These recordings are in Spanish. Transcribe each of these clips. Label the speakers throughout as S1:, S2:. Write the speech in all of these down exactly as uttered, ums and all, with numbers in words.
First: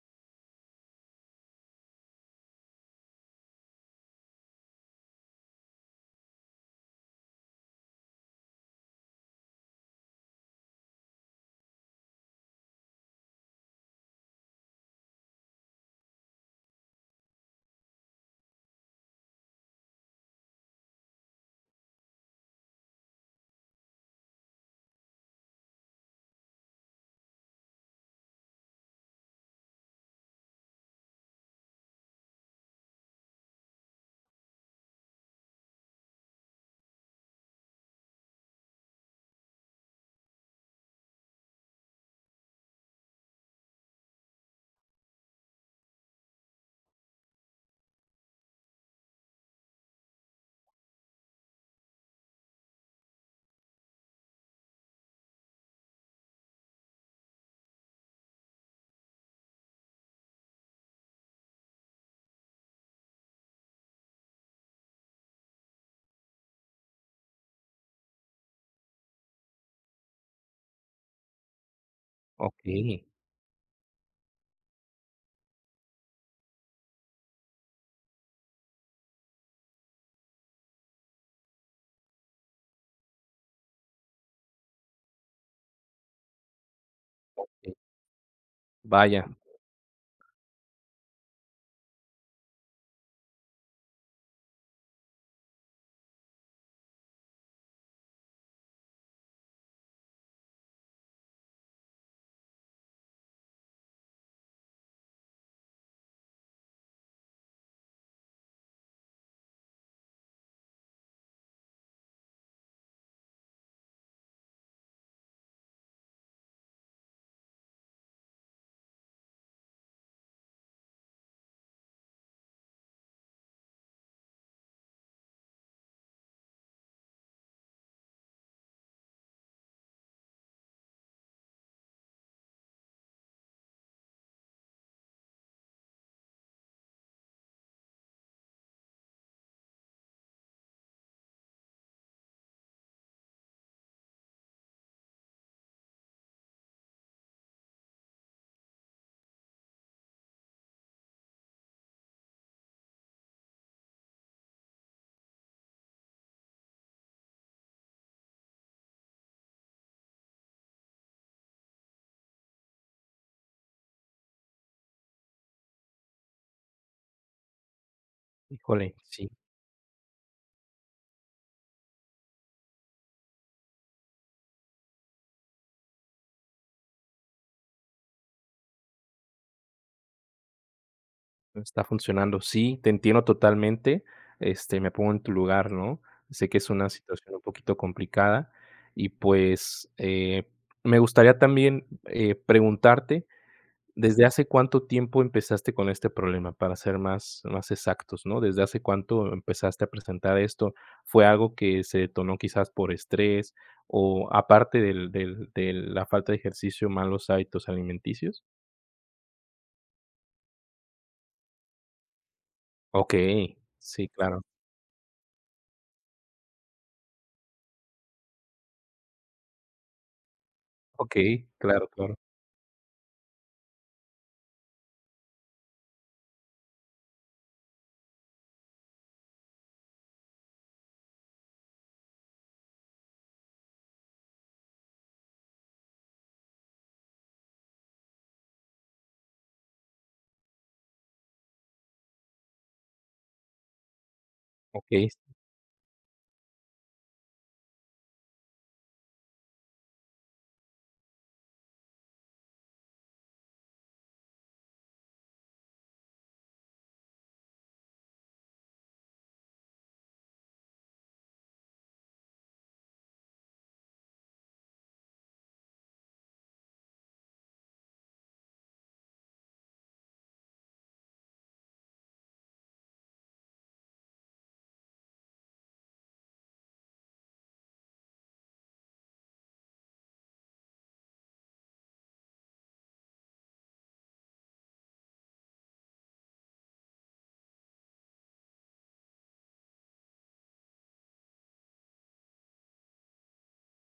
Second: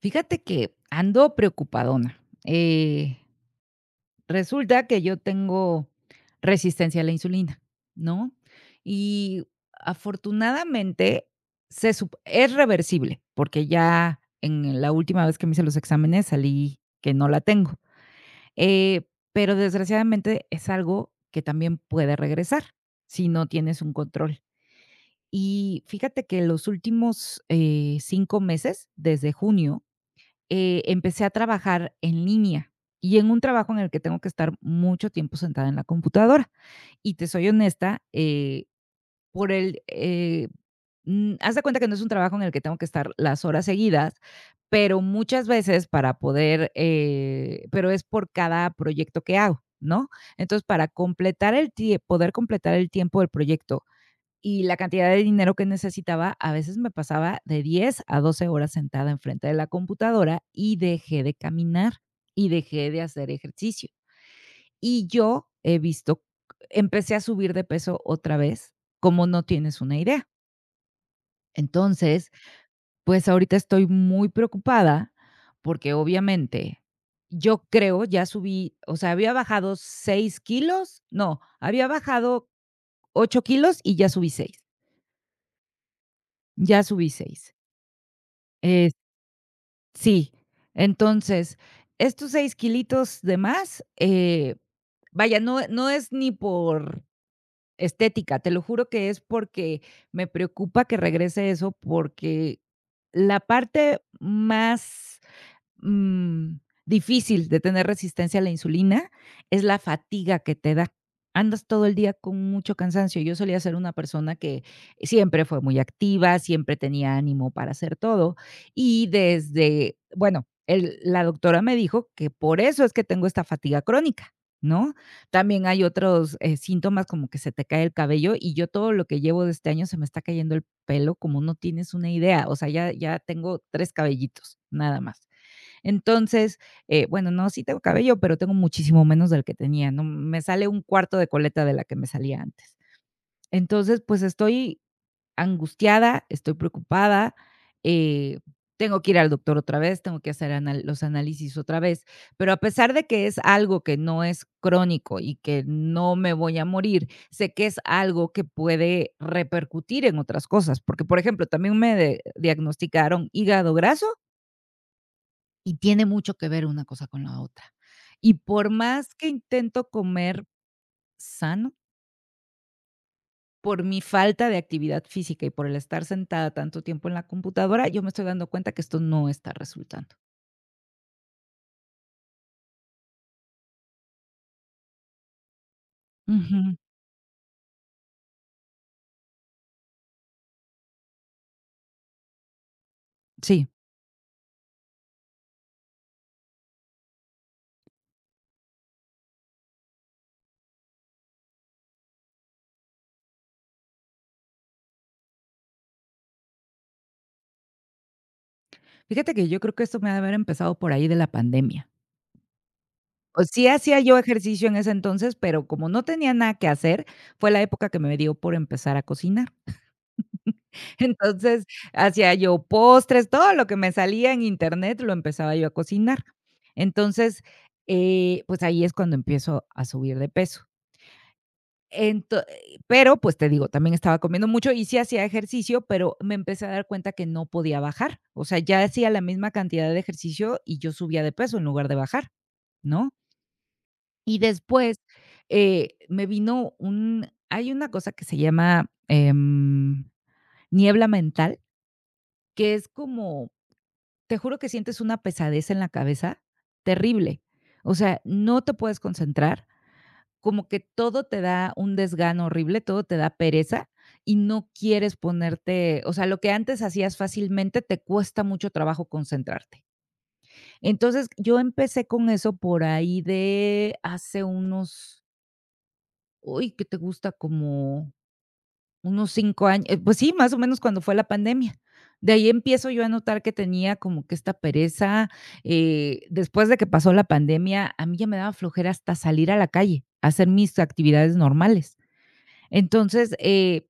S1: Fíjate que ando preocupadona. Eh, Resulta que yo tengo resistencia a la insulina, ¿no? Y afortunadamente se sup- es reversible, porque ya en la última vez que me hice los exámenes salí que no la tengo. Eh, pero desgraciadamente es algo que también puede regresar si no tienes un control. Y fíjate que los últimos eh, cinco meses, desde junio, eh, empecé a trabajar en línea y en un trabajo en el que tengo que estar mucho tiempo sentada en la computadora. Y te soy honesta. eh, por el... eh, mm, Haz de cuenta que no es un trabajo en el que tengo que estar las horas seguidas, pero muchas veces para poder, eh, pero es por cada proyecto que hago, ¿no? Entonces, para completar el tie- poder completar el tiempo del proyecto y la cantidad de dinero que necesitaba, a veces me pasaba de diez a doce horas sentada enfrente de la computadora y dejé de caminar y dejé de hacer ejercicio. Y yo he visto, empecé a subir de peso otra vez, como no tienes una idea. Entonces,
S2: Okey,
S1: pues ahorita estoy muy preocupada porque obviamente yo creo, ya subí, o sea, había bajado seis kilos, no, había bajado ocho kilos y ya subí seis ya subí seis
S2: eh, vaya,
S1: Sí, entonces, estos seis kilitos de más, eh, vaya, no no es ni por estética, te lo juro que es porque me preocupa que regrese eso, porque la parte más mm, difícil de tener resistencia a la insulina es la fatiga que te da. Andas todo el día con mucho cansancio. Yo solía ser una persona que siempre fue muy activa, siempre tenía ánimo para hacer todo y desde, bueno, el- la doctora me dijo que por eso es que tengo esta fatiga crónica. ¿No? También hay otros eh, síntomas, como que se te cae el cabello, y yo todo lo que llevo de este año se me está cayendo el pelo como no tienes una idea. O sea, ya, ya tengo tres cabellitos, nada más. Entonces, eh, bueno, no, sí tengo cabello, pero tengo muchísimo menos del que tenía, ¿no? Me sale un cuarto de coleta de la que me salía antes. Entonces, pues estoy angustiada, estoy preocupada, eh, tengo que ir al doctor otra vez, tengo que hacer anal- los análisis otra vez, pero a pesar de que es algo que no es crónico y que no me voy a morir, sé que es algo que puede repercutir en otras cosas, porque, por ejemplo, también me de- diagnosticaron hígado graso y tiene mucho que ver una cosa con la otra. Y por
S2: híjole,
S1: más
S2: sí,
S1: que intento comer sano, por mi falta de actividad física y por el estar sentada tanto tiempo en la computadora, yo me estoy dando cuenta que esto no está resultando.
S2: no está funcionando. Sí, te entiendo totalmente, este, me pongo en tu lugar, ¿no? Sé que es
S1: Ujú,
S2: una situación un poquito complicada y, pues, eh, me gustaría también, eh, preguntarte,
S1: sí.
S2: ¿desde hace cuánto tiempo empezaste con este problema? Para ser más más exactos, ¿no? ¿Desde hace cuánto empezaste a presentar esto? ¿Fue algo que se detonó quizás por estrés o aparte del del de la falta de ejercicio, malos hábitos alimenticios?
S1: Fíjate que yo creo que esto me ha de haber empezado por ahí de la pandemia. O
S2: Okey,
S1: sí hacía
S2: sí,
S1: yo
S2: claro.
S1: ejercicio en ese entonces, pero como no tenía nada que hacer, fue la época que me dio por empezar a cocinar.
S2: Okey,
S1: Entonces,
S2: claro, claro.
S1: hacía yo postres, todo lo que me salía en internet lo empezaba yo a cocinar. Entonces, eh, pues ahí es cuando empiezo a subir de peso. Ento eh, Pero, pues, te digo, también estaba comiendo mucho y sí hacía ejercicio, pero me empecé a dar cuenta que no podía bajar. O sea, ya hacía la misma cantidad de ejercicio y yo subía de peso en lugar de bajar, ¿no? Y después,
S2: Okey,
S1: eh, me vino un hay una cosa que se llama, em, niebla mental, que es como. Te juro que sientes una pesadez en la cabeza terrible. O sea, no te puedes concentrar, como que todo te da un desgano horrible, todo te da pereza y no quieres ponerte, o sea, lo que antes hacías fácilmente te cuesta mucho trabajo concentrarte. Entonces, yo empecé con eso por ahí de hace unos, uy, ¿qué te gusta? Como unos cinco años, eh, pues sí, más o menos cuando fue la pandemia. De ahí empiezo yo a notar que tenía como que esta pereza. Eh, después de que pasó la pandemia, a mí ya me daba flojera hasta salir a la calle, a hacer mis actividades normales. Entonces, eh,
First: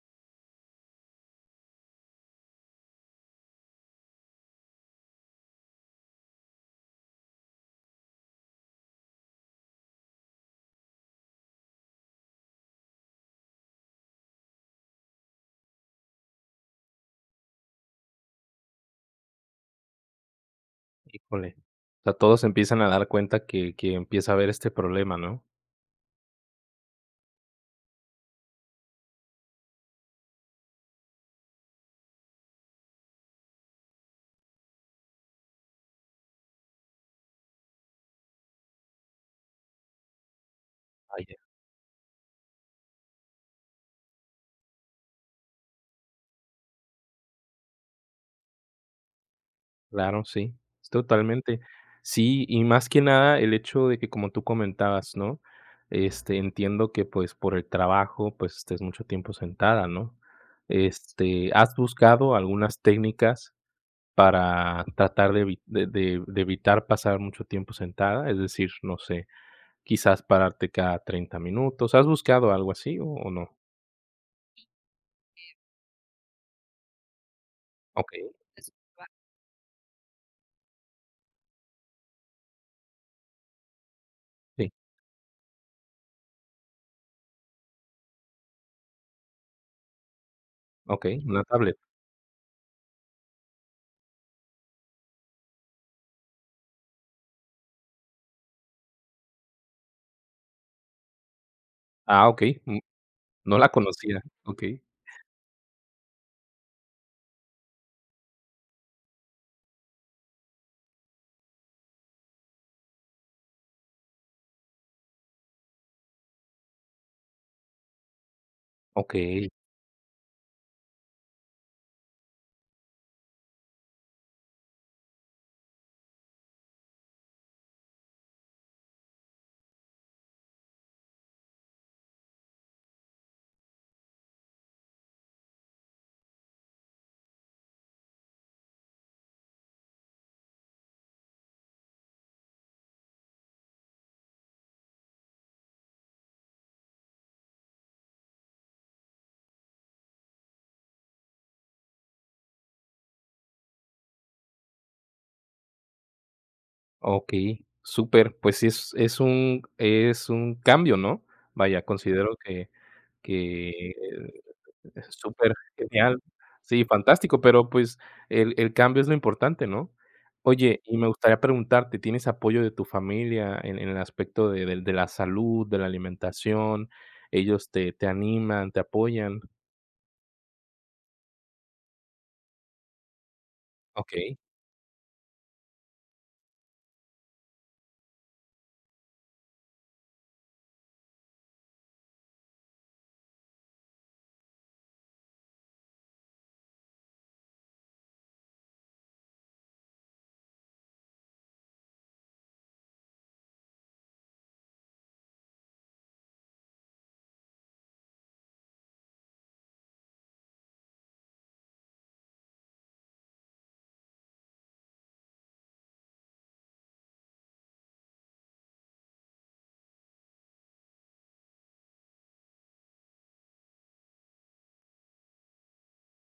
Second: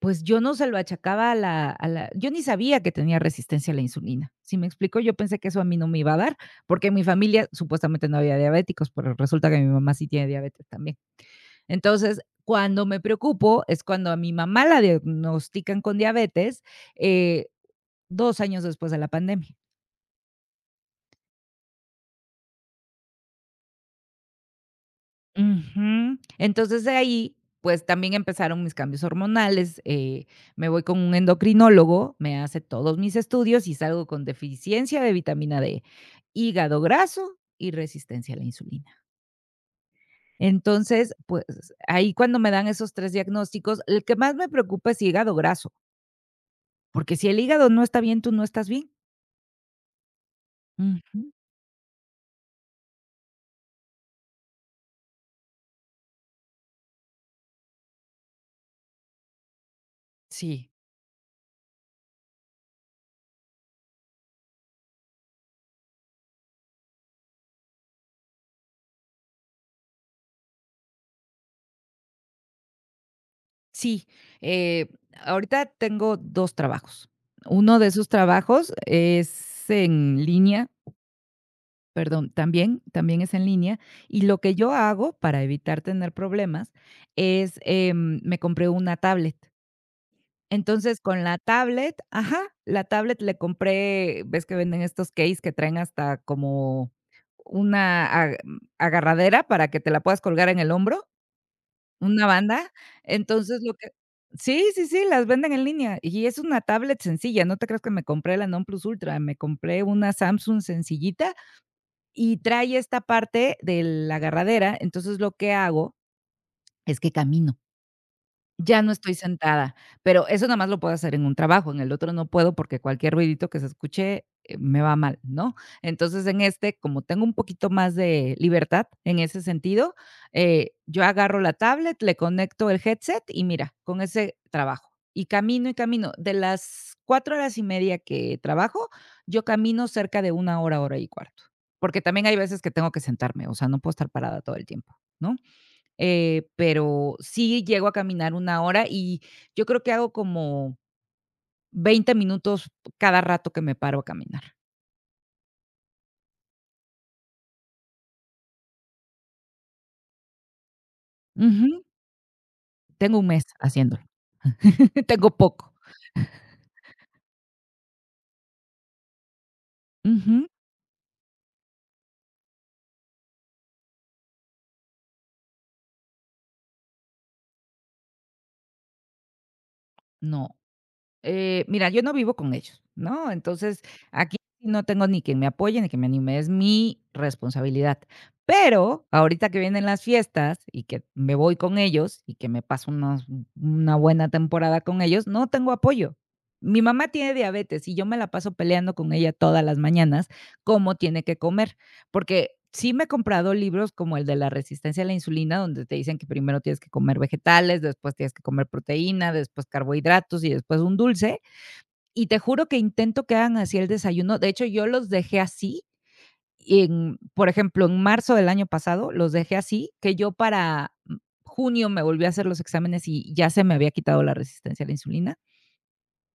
S1: pues yo no se lo achacaba a la a la yo ni sabía que tenía resistencia a la insulina, ¿si me explico? Yo pensé que eso a mí no me iba a dar, porque en mi familia supuestamente no había diabéticos, pero resulta que mi mamá sí tiene diabetes también. Entonces, cuando me preocupo es cuando a mi mamá la diagnostican con diabetes, eh, dos años después de la pandemia.
S2: híjole. O sea, todos se empiezan a dar cuenta que que empieza a haber este problema, ¿no?
S1: Ujú. Entonces, de ahí, pues, también empezaron mis cambios hormonales. Eh, me voy con un endocrinólogo, me hace todos mis estudios y salgo con deficiencia de vitamina D, hígado graso y resistencia a la insulina. Entonces,
S2: Vaya,
S1: pues, ahí cuando me dan esos tres diagnósticos, el que más me preocupa es hígado graso, porque si el hígado no está bien, tú no estás bien.
S2: claro, sí,
S1: Ujú.
S2: totalmente. Sí, y más que nada el hecho de que, como tú comentabas, ¿no? Este, entiendo que, pues, por el trabajo, pues, estés mucho tiempo sentada, ¿no?
S1: Sí,
S2: Este, ¿has buscado algunas técnicas para tratar de evi de de de evitar pasar mucho tiempo sentada? Es decir, no sé, quizás pararte cada treinta minutos, ¿has buscado algo así o o no?
S1: sí. Eh, Ahorita tengo dos trabajos. Uno de esos
S2: Okey,
S1: trabajos es en línea, perdón, también también es en línea, y lo que
S2: sí,
S1: yo hago para evitar tener problemas es, em, me compré una tablet. Entonces,
S2: okey,
S1: con la
S2: una tablet.
S1: tablet, ajá, la tablet le compré, ves que venden estos case que traen hasta como una ag agarradera para que te la puedas colgar en el hombro. Una
S2: Ah, okey,
S1: banda,
S2: mm, no
S1: entonces
S2: la
S1: lo que
S2: conocía,
S1: sí,
S2: okey,
S1: sí, sí, las venden en línea y es una tablet sencilla, no te creas que me compré la non-plus ultra, me compré una Samsung sencillita y trae esta parte de la agarradera, entonces lo que hago es que camino. Ya no estoy
S2: okey,
S1: sentada, pero eso nada más lo puedo hacer en un trabajo, en el otro no puedo porque cualquier ruidito que se escuche, eh, me va mal, ¿no? Entonces, en este, como tengo un poquito más de libertad en ese sentido, eh, yo agarro la tablet, le conecto el headset y mira, con ese trabajo. Y camino y camino. De las cuatro horas y media que trabajo, yo camino cerca de una hora, hora y cuarto, porque también hay veces que tengo que sentarme, o sea, no puedo estar parada todo el tiempo, ¿no? Eh, pero sí llego a caminar una hora y yo creo que hago como veinte minutos cada rato que me paro a caminar.
S2: okey, súper, pues sí es es un es un cambio, ¿no? Vaya,
S1: Ujú.
S2: considero que
S1: Tengo un mes
S2: que
S1: haciéndolo.
S2: es
S1: Tengo
S2: súper
S1: poco.
S2: genial. Sí, fantástico, pero, pues, el el cambio es lo importante, ¿no?
S1: Ujú.
S2: Oye, y me gustaría preguntarte, ¿tienes apoyo de tu familia en en el aspecto de del de la salud, de la alimentación? ¿Ellos te te animan, te apoyan?
S1: No. Eh, mira, yo no vivo con ellos, ¿no? Entonces, aquí
S2: Okey,
S1: no tengo ni quien me apoye, ni que me anime, es mi responsabilidad. Pero ahorita que vienen las fiestas y que me voy con ellos y que me paso unos- una buena temporada con ellos, no tengo apoyo. Mi mamá tiene diabetes y yo me la paso peleando con ella todas las mañanas cómo tiene que comer. Porque sí me he comprado libros como el de la resistencia a la insulina, donde te dicen que primero tienes que comer vegetales, después tienes que comer proteína, después carbohidratos y después un dulce. Y te juro que intento que hagan así el desayuno. De hecho, yo los dejé así. En, por ejemplo, en marzo del año pasado los dejé así, que yo para mm, junio me volví a hacer los exámenes y ya se me había quitado la resistencia a la insulina.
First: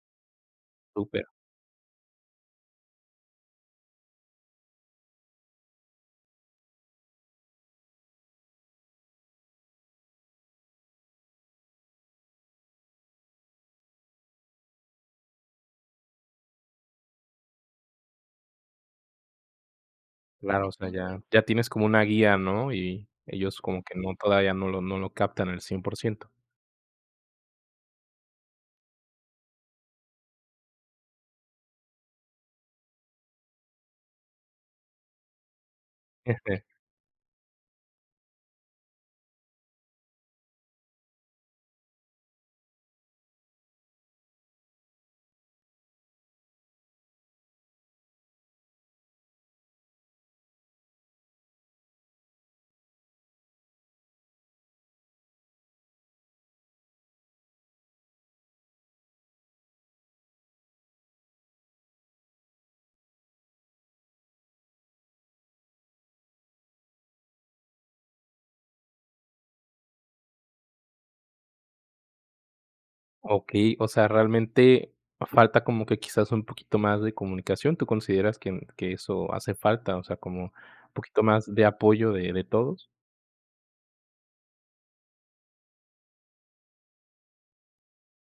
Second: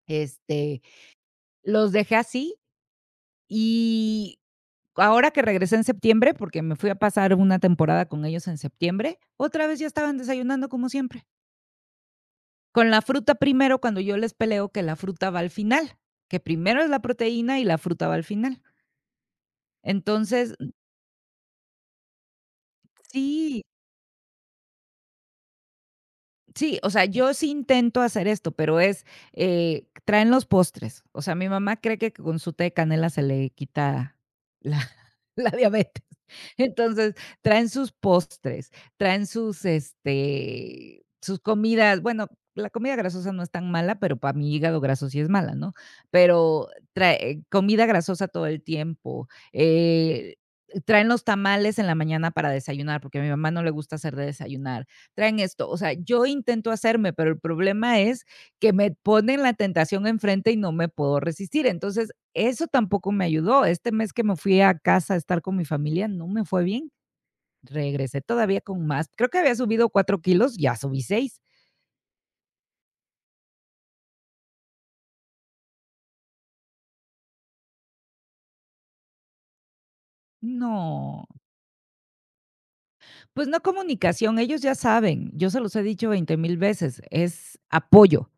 S1: Este,
S2: súper.
S1: los dejé así. Y ahora que regresé en septiembre, porque me fui a pasar una temporada con ellos en septiembre, otra vez ya estaban desayunando como siempre, con la fruta primero, cuando yo les peleo que la fruta va al final, que primero es la proteína y la fruta va al final. Entonces,
S2: Claro, o sea, ya ya tienes como una guía, ¿no? Y ellos
S1: sí.
S2: como que no, todavía no lo no lo captan al cien por ciento.
S1: Sí, o sea, yo sí intento hacer esto, pero es, eh, traen los postres. O sea, mi mamá cree que con su té de canela se le quita la la diabetes. Entonces, traen sus postres, traen sus, este, sus comidas. Bueno, la comida grasosa no es tan mala, pero para mi hígado graso sí es mala, ¿no? Pero trae eh, comida grasosa todo el tiempo. Eh, traen los tamales en la mañana para desayunar, porque a mi mamá no le gusta hacer de desayunar, traen esto. O sea, yo intento hacerme, pero el problema es que me ponen la tentación enfrente y no me puedo resistir. Entonces, eso tampoco me ayudó. Este mes que me fui a casa a estar con mi familia, no me fue bien. Regresé todavía con más. Creo que había subido cuatro kilos, ya subí seis.
S2: Okey, o sea, realmente falta como que quizás un poquito más de comunicación, ¿tú consideras que que eso hace falta? O sea, como un poquito
S1: No,
S2: más de apoyo de de todos.
S1: pues no comunicación, ellos ya saben, yo se los he dicho veinte mil veces, es apoyo.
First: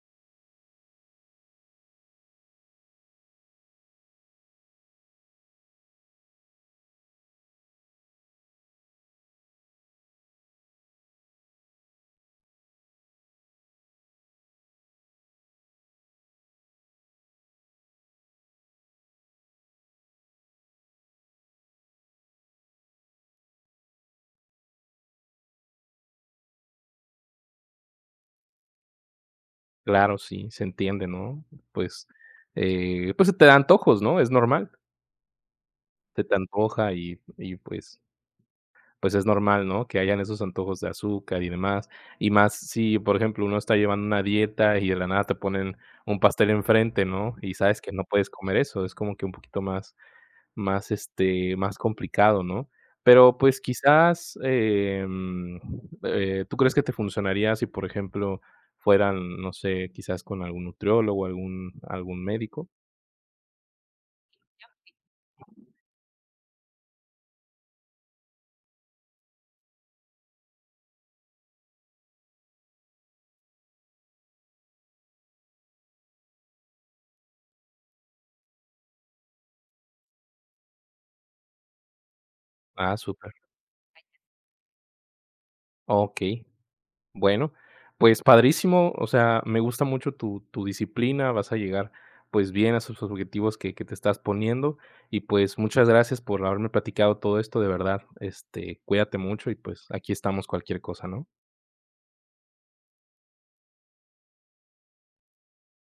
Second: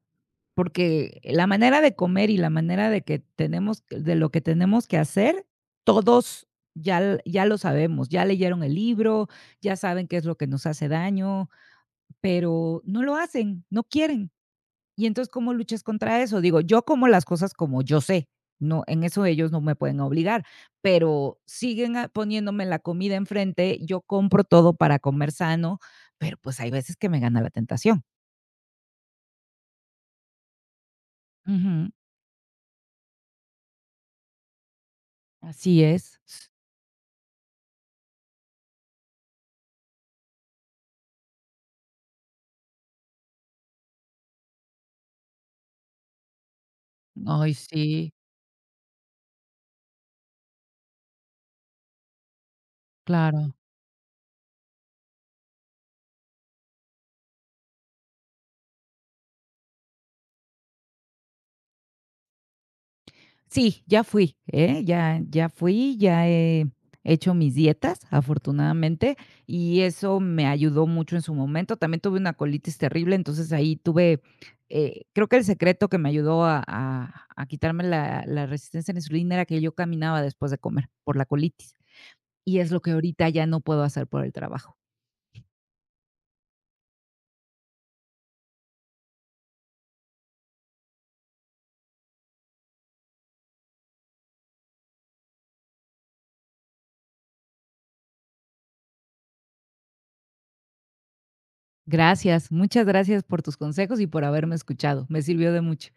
S1: Porque la manera de comer y la manera de que tenemos de lo que tenemos que hacer, todos ya l ya lo sabemos, ya leyeron el libro, ya saben qué es lo que nos hace daño, pero no lo hacen, no quieren. Y entonces, ¿cómo luchas contra eso? Digo, yo como las cosas como yo sé, no, en eso ellos no me pueden obligar, pero siguen a poniéndome la comida enfrente, yo compro todo para comer sano, pero, pues, hay veces que me gana la tentación.
S2: Claro, sí, se entiende, ¿no?
S1: Ujú,
S2: Pues, eh, pues, se te dan antojos, ¿no? Es normal,
S1: así es.
S2: se te antoja y y pues pues, es normal, ¿no? Que hayan esos antojos de azúcar y demás, y más si, por ejemplo, uno está llevando una dieta y de la nada te ponen un pastel enfrente, ¿no?
S1: Ay,
S2: Y sabes que no
S1: sí.
S2: puedes comer eso, es como que un poquito más. Más, este, más complicado, ¿no? Pero,
S1: Claro.
S2: pues, quizás, em, eh, ¿tú crees que te funcionaría si, por ejemplo, fueran, no sé, quizás con algún nutriólogo, algún algún médico?
S1: Sí, ya fui, ¿eh? Ya ya fui, ya he hecho mis dietas, afortunadamente, y eso me ayudó mucho en su momento. También tuve una colitis terrible, entonces ahí tuve, eh, creo que el secreto que me ayudó a a a quitarme la la resistencia a la insulina era que yo caminaba después de comer por la colitis, y es lo que
S2: Ah,
S1: ahorita
S2: súper.
S1: ya no puedo hacer por el trabajo.
S2: Okey. Bueno, pues, padrísimo, o sea, me gusta mucho tu tu disciplina, vas a llegar, pues, bien a esos objetivos que que te estás poniendo y, pues, muchas gracias por haberme platicado todo esto, de verdad, este, cuídate mucho y, pues, aquí estamos cualquier cosa, ¿no?
S1: Gracias, muchas gracias por tus consejos y por haberme escuchado. Me sirvió de mucho.